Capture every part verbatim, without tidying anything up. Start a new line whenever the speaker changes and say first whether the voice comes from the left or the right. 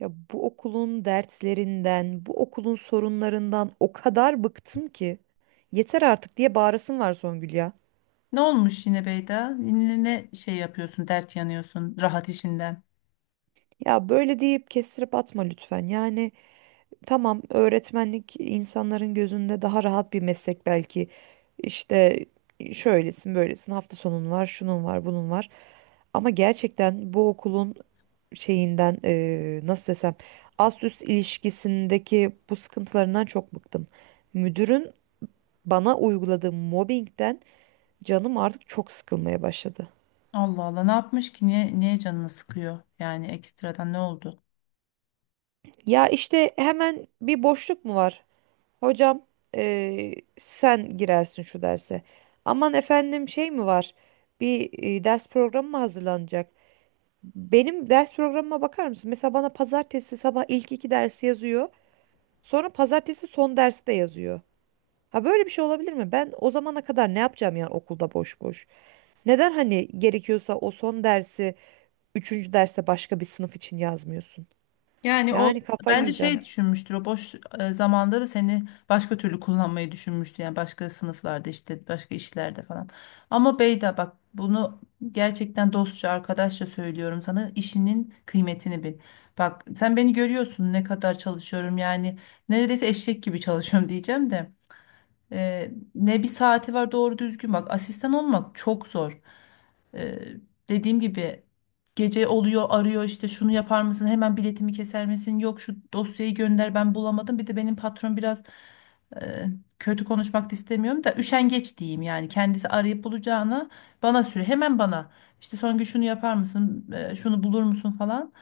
right: Ya bu okulun derslerinden, bu okulun sorunlarından o kadar bıktım ki. Yeter artık diye bağırasım var, Songül ya.
left: Ne olmuş yine Beyda? Yine ne şey yapıyorsun, dert yanıyorsun rahat işinden?
right: Ya böyle deyip kestirip atma lütfen. Yani tamam, öğretmenlik insanların gözünde daha rahat bir meslek belki. İşte şöylesin, böylesin, hafta sonun var, şunun var, bunun var. Ama gerçekten bu okulun şeyinden eee, nasıl desem ast üst ilişkisindeki bu sıkıntılarından çok bıktım. Müdürün bana uyguladığı mobbingden canım artık çok sıkılmaya başladı.
left: Allah Allah ne yapmış ki? Niye, niye canını sıkıyor? Yani ekstradan ne oldu?
right: Ya işte hemen bir boşluk mu var? Hocam, eee, sen girersin şu derse. Aman efendim şey mi var? Bir e, ders programı mı hazırlanacak? Benim ders programıma bakar mısın? Mesela bana pazartesi sabah ilk iki dersi yazıyor. Sonra pazartesi son dersi de yazıyor. Ha böyle bir şey olabilir mi? Ben o zamana kadar ne yapacağım yani okulda boş boş? Neden hani gerekiyorsa o son dersi üçüncü derste başka bir sınıf için yazmıyorsun. Yani kafayı
left: Bence şey
right: yiyeceğim.
left: düşünmüştür o boş e, zamanda da seni başka türlü kullanmayı düşünmüştü. Yani başka sınıflarda işte başka işlerde falan. Ama Beyda bak bunu gerçekten dostça arkadaşça söylüyorum sana işinin kıymetini bil. Bak sen beni görüyorsun ne kadar çalışıyorum yani neredeyse eşek gibi çalışıyorum diyeceğim de. Ee, ne bir saati var doğru düzgün bak asistan olmak çok zor. Ee, Dediğim gibi gece oluyor arıyor işte şunu yapar mısın hemen biletimi keser misin yok şu dosyayı gönder ben bulamadım bir de benim patron biraz e, kötü konuşmak da istemiyorum da üşengeç diyeyim yani kendisi arayıp bulacağına bana süre hemen bana işte son gün şunu yapar mısın e, şunu bulur musun falan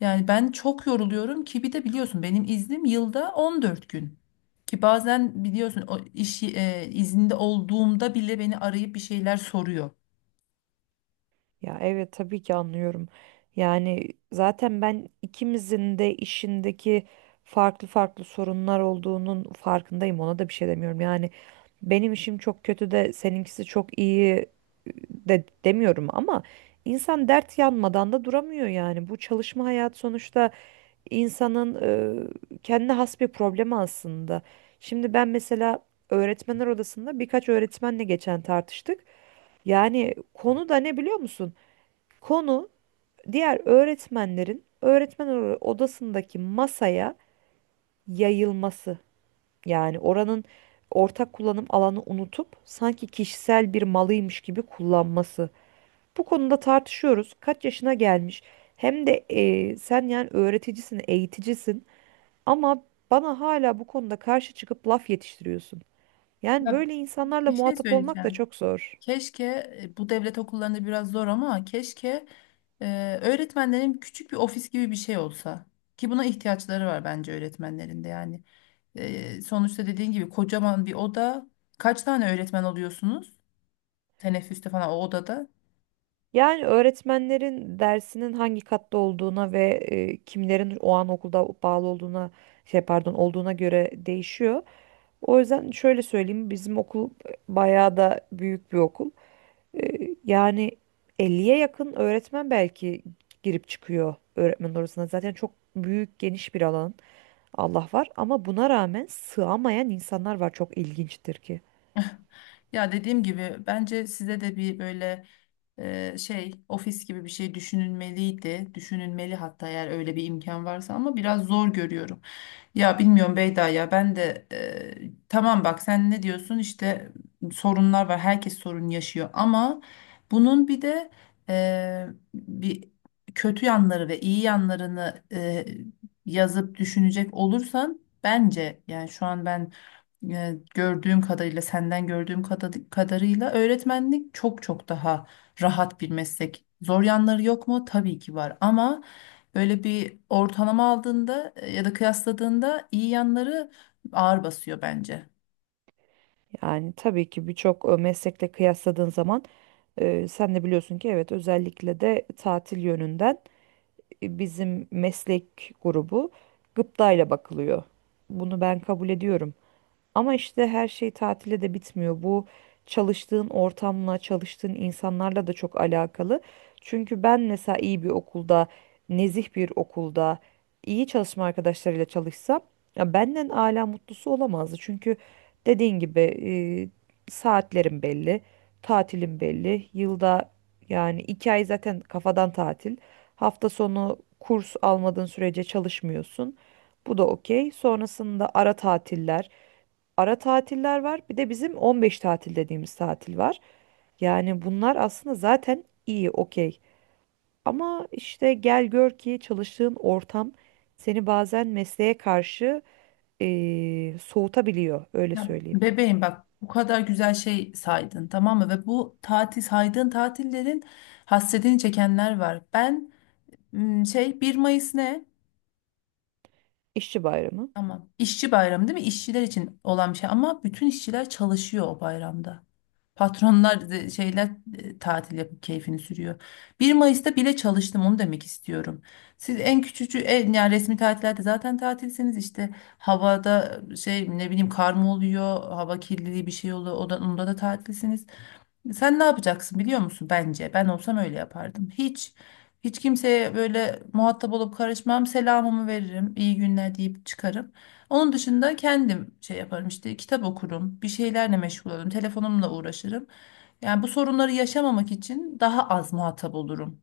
left: yani ben çok yoruluyorum ki bir de biliyorsun benim iznim yılda on dört gün. Ki bazen biliyorsun o iş e, izinde olduğumda bile beni arayıp bir şeyler soruyor.
right: Ya evet, tabii ki anlıyorum. Yani zaten ben ikimizin de işindeki farklı farklı sorunlar olduğunun farkındayım. Ona da bir şey demiyorum. Yani benim işim çok kötü de seninkisi çok iyi ıı, de demiyorum ama insan dert yanmadan da duramıyor yani. Bu çalışma hayat sonuçta insanın e, kendine has bir problemi aslında. Şimdi ben mesela öğretmenler odasında birkaç öğretmenle geçen tartıştık. Yani konu da ne biliyor musun? Konu diğer öğretmenlerin öğretmenler oda- odasındaki masaya yayılması. Yani oranın ortak kullanım alanı unutup sanki kişisel bir malıymış gibi kullanması. Bu konuda tartışıyoruz. Kaç yaşına gelmiş? Hem de e, sen yani öğreticisin, eğiticisin. Ama bana hala bu konuda karşı çıkıp laf yetiştiriyorsun. Yani
left: Ya,
right: böyle insanlarla
left: bir şey
right: muhatap olmak da
left: söyleyeceğim.
right: çok zor.
left: Keşke e, bu devlet okullarında biraz zor ama keşke e, öğretmenlerin küçük bir ofis gibi bir şey olsa. Ki buna ihtiyaçları var bence öğretmenlerin de yani. E, sonuçta dediğin gibi kocaman bir oda. Kaç tane öğretmen oluyorsunuz? Teneffüste falan o odada.
right: Yani öğretmenlerin dersinin hangi katta olduğuna ve e, kimlerin o an okulda bağlı olduğuna, şey pardon, olduğuna göre değişiyor. O yüzden şöyle söyleyeyim, bizim okul bayağı da büyük bir okul. E, Yani elliye yakın öğretmen belki girip çıkıyor öğretmen odasına. Zaten çok büyük, geniş bir alan. Allah var ama buna rağmen sığamayan insanlar var, çok ilginçtir ki.
left: Ya dediğim gibi bence size de bir böyle e, şey ofis gibi bir şey düşünülmeliydi. Düşünülmeli hatta eğer öyle bir imkan varsa ama biraz zor görüyorum. Ya bilmiyorum Beyda ya ben de e, tamam bak sen ne diyorsun işte sorunlar var herkes sorun yaşıyor ama bunun bir de e, bir kötü yanları ve iyi yanlarını e, yazıp düşünecek olursan bence yani şu an ben e, gördüğüm kadarıyla senden gördüğüm kada- kadarıyla öğretmenlik çok çok daha rahat bir meslek. Zor yanları yok mu? Tabii ki var ama böyle bir ortalama aldığında e, ya da kıyasladığında iyi yanları ağır basıyor bence.
right: Yani tabii ki birçok e, meslekle kıyasladığın zaman e, sen de biliyorsun ki evet, özellikle de tatil yönünden e, bizim meslek grubu gıptayla bakılıyor. Bunu ben kabul ediyorum. Ama işte her şey tatile de bitmiyor. Bu çalıştığın ortamla, çalıştığın insanlarla da çok alakalı. Çünkü ben mesela iyi bir okulda, nezih bir okulda, iyi çalışma arkadaşlarıyla çalışsam, ya benden âlâ mutlusu olamazdı. Çünkü dediğin gibi e, saatlerim belli, tatilim belli. Yılda yani iki ay zaten kafadan tatil. Hafta sonu kurs almadığın sürece çalışmıyorsun. Bu da okey. Sonrasında ara tatiller ara tatiller var. Bir de bizim on beş tatil dediğimiz tatil var. Yani bunlar aslında zaten iyi, okey. Ama işte gel gör ki çalıştığın ortam seni bazen mesleğe karşı eee, soğutabiliyor, öyle
left: Ya
right: söyleyeyim.
left: bebeğim bak bu kadar güzel şey saydın tamam mı? Ve bu tatil saydığın tatillerin hasretini çekenler var. Ben m, şey bir Mayıs ne?
right: İşçi bayramı.
left: Tamam. İşçi bayramı değil mi? İşçiler için olan bir şey ama bütün işçiler çalışıyor o bayramda. Patronlar e, şeyler e, tatil yapıp keyfini sürüyor. Bir Mayıs'ta bile çalıştım onu demek istiyorum. Siz en küçücü en yani resmi tatillerde zaten tatilsiniz işte havada şey ne bileyim kar mı oluyor, hava kirliliği bir şey oluyor. O da, onda da tatilsiniz. Sen ne yapacaksın biliyor musun bence? Ben olsam öyle yapardım. Hiç hiç kimseye böyle muhatap olup karışmam. Selamımı veririm. İyi günler deyip çıkarım. Onun dışında kendim şey yaparım işte kitap okurum, bir şeylerle meşgul olurum, telefonumla uğraşırım. Yani bu sorunları yaşamamak için daha az muhatap olurum.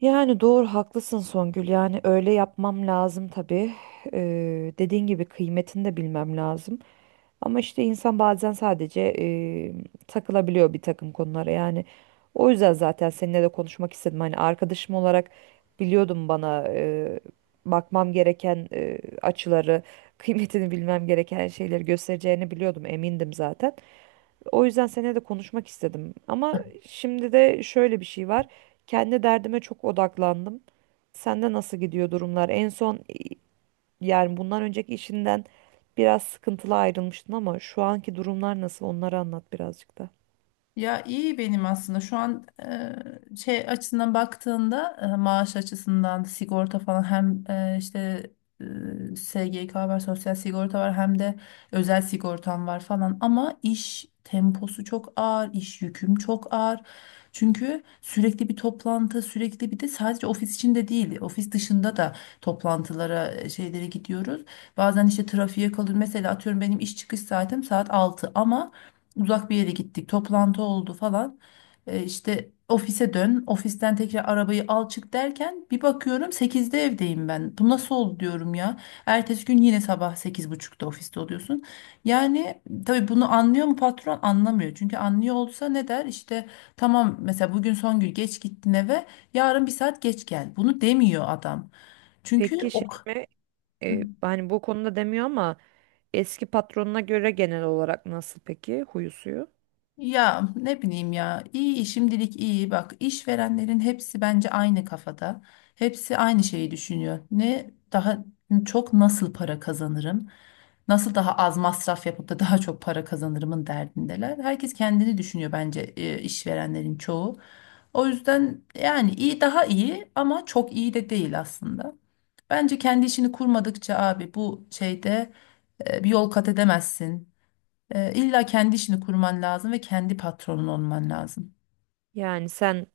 right: Yani doğru, haklısın Songül. Yani öyle yapmam lazım tabii. Eee dediğin gibi kıymetini de bilmem lazım. Ama işte insan bazen sadece eee, takılabiliyor bir takım konulara yani. O yüzden zaten seninle de konuşmak istedim. Hani arkadaşım olarak biliyordum bana eee, bakmam gereken eee, açıları, kıymetini bilmem gereken şeyleri göstereceğini biliyordum, emindim zaten. O yüzden seninle de konuşmak istedim. Ama şimdi de şöyle bir şey var. Kendi derdime çok odaklandım. Sende nasıl gidiyor durumlar? En son yani bundan önceki işinden biraz sıkıntılı ayrılmıştın, ama şu anki durumlar nasıl, onları anlat birazcık da.
left: Ya iyi benim aslında şu an e, şey açısından baktığında e, maaş açısından sigorta falan hem e, işte e, S G K var sosyal sigorta var hem de özel sigortam var falan ama iş temposu çok ağır iş yüküm çok ağır çünkü sürekli bir toplantı sürekli bir de sadece ofis içinde değil ofis dışında da toplantılara e, şeylere gidiyoruz bazen işte trafiğe kalıyor mesela atıyorum benim iş çıkış saatim saat altı ama uzak bir yere gittik, toplantı oldu falan. E, işte ofise dön, ofisten tekrar arabayı al çık derken bir bakıyorum sekizde evdeyim ben. Bu nasıl oldu diyorum ya. Ertesi gün yine sabah sekiz buçukta ofiste oluyorsun. Yani tabii bunu anlıyor mu patron? Anlamıyor. Çünkü anlıyor olsa ne der? İşte tamam mesela bugün son gün geç gittin eve, yarın bir saat geç gel. Bunu demiyor adam. Çünkü
right: Peki şey
left: o.
right: mi? E, hani bu konuda demiyor ama eski patronuna göre genel olarak nasıl peki huyu suyu?
left: Ya ne bileyim ya iyi şimdilik iyi bak işverenlerin hepsi bence aynı kafada hepsi aynı şeyi düşünüyor ne daha çok nasıl para kazanırım nasıl daha az masraf yapıp da daha çok para kazanırımın derdindeler herkes kendini düşünüyor bence e, işverenlerin çoğu o yüzden yani iyi daha iyi ama çok iyi de değil aslında bence kendi işini kurmadıkça abi bu şeyde e, bir yol kat edemezsin, e, illa kendi işini kurman lazım ve kendi patronun olman lazım.
right: Yani sen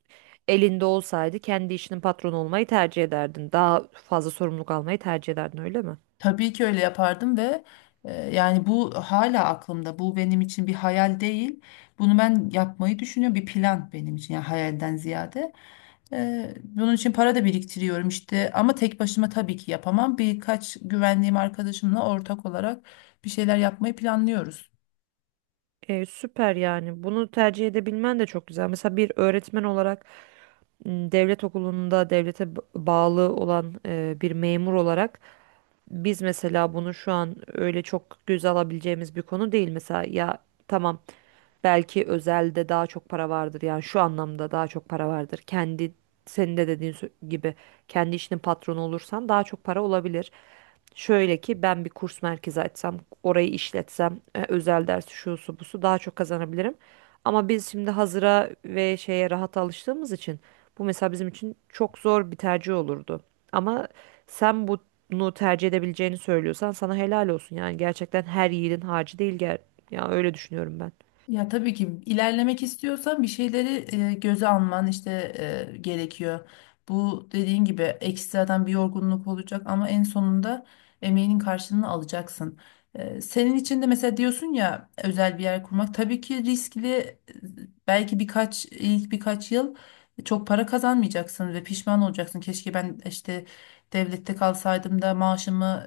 right: elinde olsaydı kendi işinin patronu olmayı tercih ederdin. Daha fazla sorumluluk almayı tercih ederdin öyle mi?
left: Tabii ki öyle yapardım ve e, yani bu hala aklımda. Bu benim için bir hayal değil. Bunu ben yapmayı düşünüyorum. Bir plan benim için yani hayalden ziyade. E, bunun için para da biriktiriyorum işte. Ama tek başıma tabii ki yapamam. Birkaç güvendiğim arkadaşımla ortak olarak bir şeyler yapmayı planlıyoruz.
right: E, süper yani. Bunu tercih edebilmen de çok güzel. Mesela bir öğretmen olarak m, devlet okulunda devlete b- bağlı olan e, bir memur olarak biz mesela bunu şu an öyle çok göze alabileceğimiz bir konu değil mesela. Ya tamam, belki özelde daha çok para vardır yani şu anlamda daha çok para vardır. Kendi senin de dediğin sö- gibi kendi işinin patronu olursan daha çok para olabilir. Şöyle ki ben bir kurs merkezi açsam, orayı işletsem, e, özel ders şusu busu daha çok kazanabilirim. Ama biz şimdi hazıra ve şeye rahat alıştığımız için bu mesela bizim için çok zor bir tercih olurdu. Ama sen bunu tercih edebileceğini söylüyorsan sana helal olsun. Yani gerçekten her yiğidin harcı değil gel. Ya öyle düşünüyorum ben.
left: Ya tabii ki ilerlemek istiyorsan bir şeyleri e, göze alman işte e, gerekiyor. Bu dediğin gibi ekstradan bir yorgunluk olacak ama en sonunda emeğinin karşılığını alacaksın. E, senin için de mesela diyorsun ya özel bir yer kurmak tabii ki riskli. e, Belki birkaç ilk birkaç yıl çok para kazanmayacaksın ve pişman olacaksın. Keşke ben işte devlette kalsaydım da maaşımı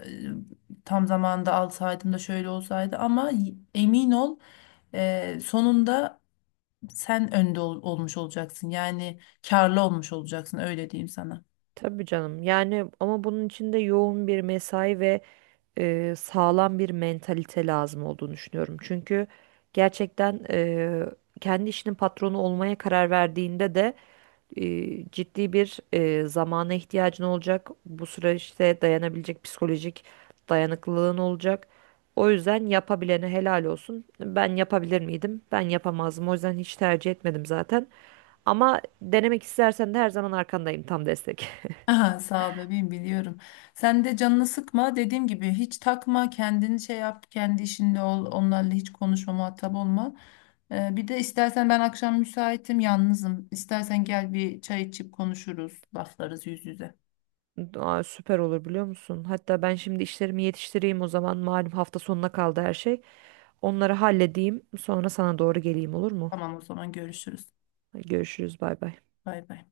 left: e, tam zamanında alsaydım da şöyle olsaydı ama y- emin ol ee, sonunda sen önde ol- olmuş olacaksın. Yani karlı olmuş olacaksın öyle diyeyim sana.
right: Tabii canım. Yani ama bunun için de yoğun bir mesai ve e, sağlam bir mentalite lazım olduğunu düşünüyorum. Çünkü gerçekten e, kendi işinin patronu olmaya karar verdiğinde de e, ciddi bir e, zamana ihtiyacın olacak. Bu süreçte dayanabilecek psikolojik dayanıklılığın olacak. O yüzden yapabilene helal olsun. Ben yapabilir miydim? Ben yapamazdım. O yüzden hiç tercih etmedim zaten. Ama denemek istersen de her zaman arkandayım, tam destek.
left: Aha, sağ ol bebeğim biliyorum. Sen de canını sıkma. Dediğim gibi hiç takma. Kendini şey yap. Kendi işinde ol. Onlarla hiç konuşma, muhatap olma. Ee, bir de istersen ben akşam müsaitim, yalnızım. İstersen gel bir çay içip konuşuruz, laflarız yüz yüze.
right: Aa, süper olur biliyor musun? Hatta ben şimdi işlerimi yetiştireyim o zaman. Malum hafta sonuna kaldı her şey. Onları halledeyim. Sonra sana doğru geleyim, olur mu?
left: Tamam o zaman görüşürüz.
right: Görüşürüz, bay bay.
left: Bay bay.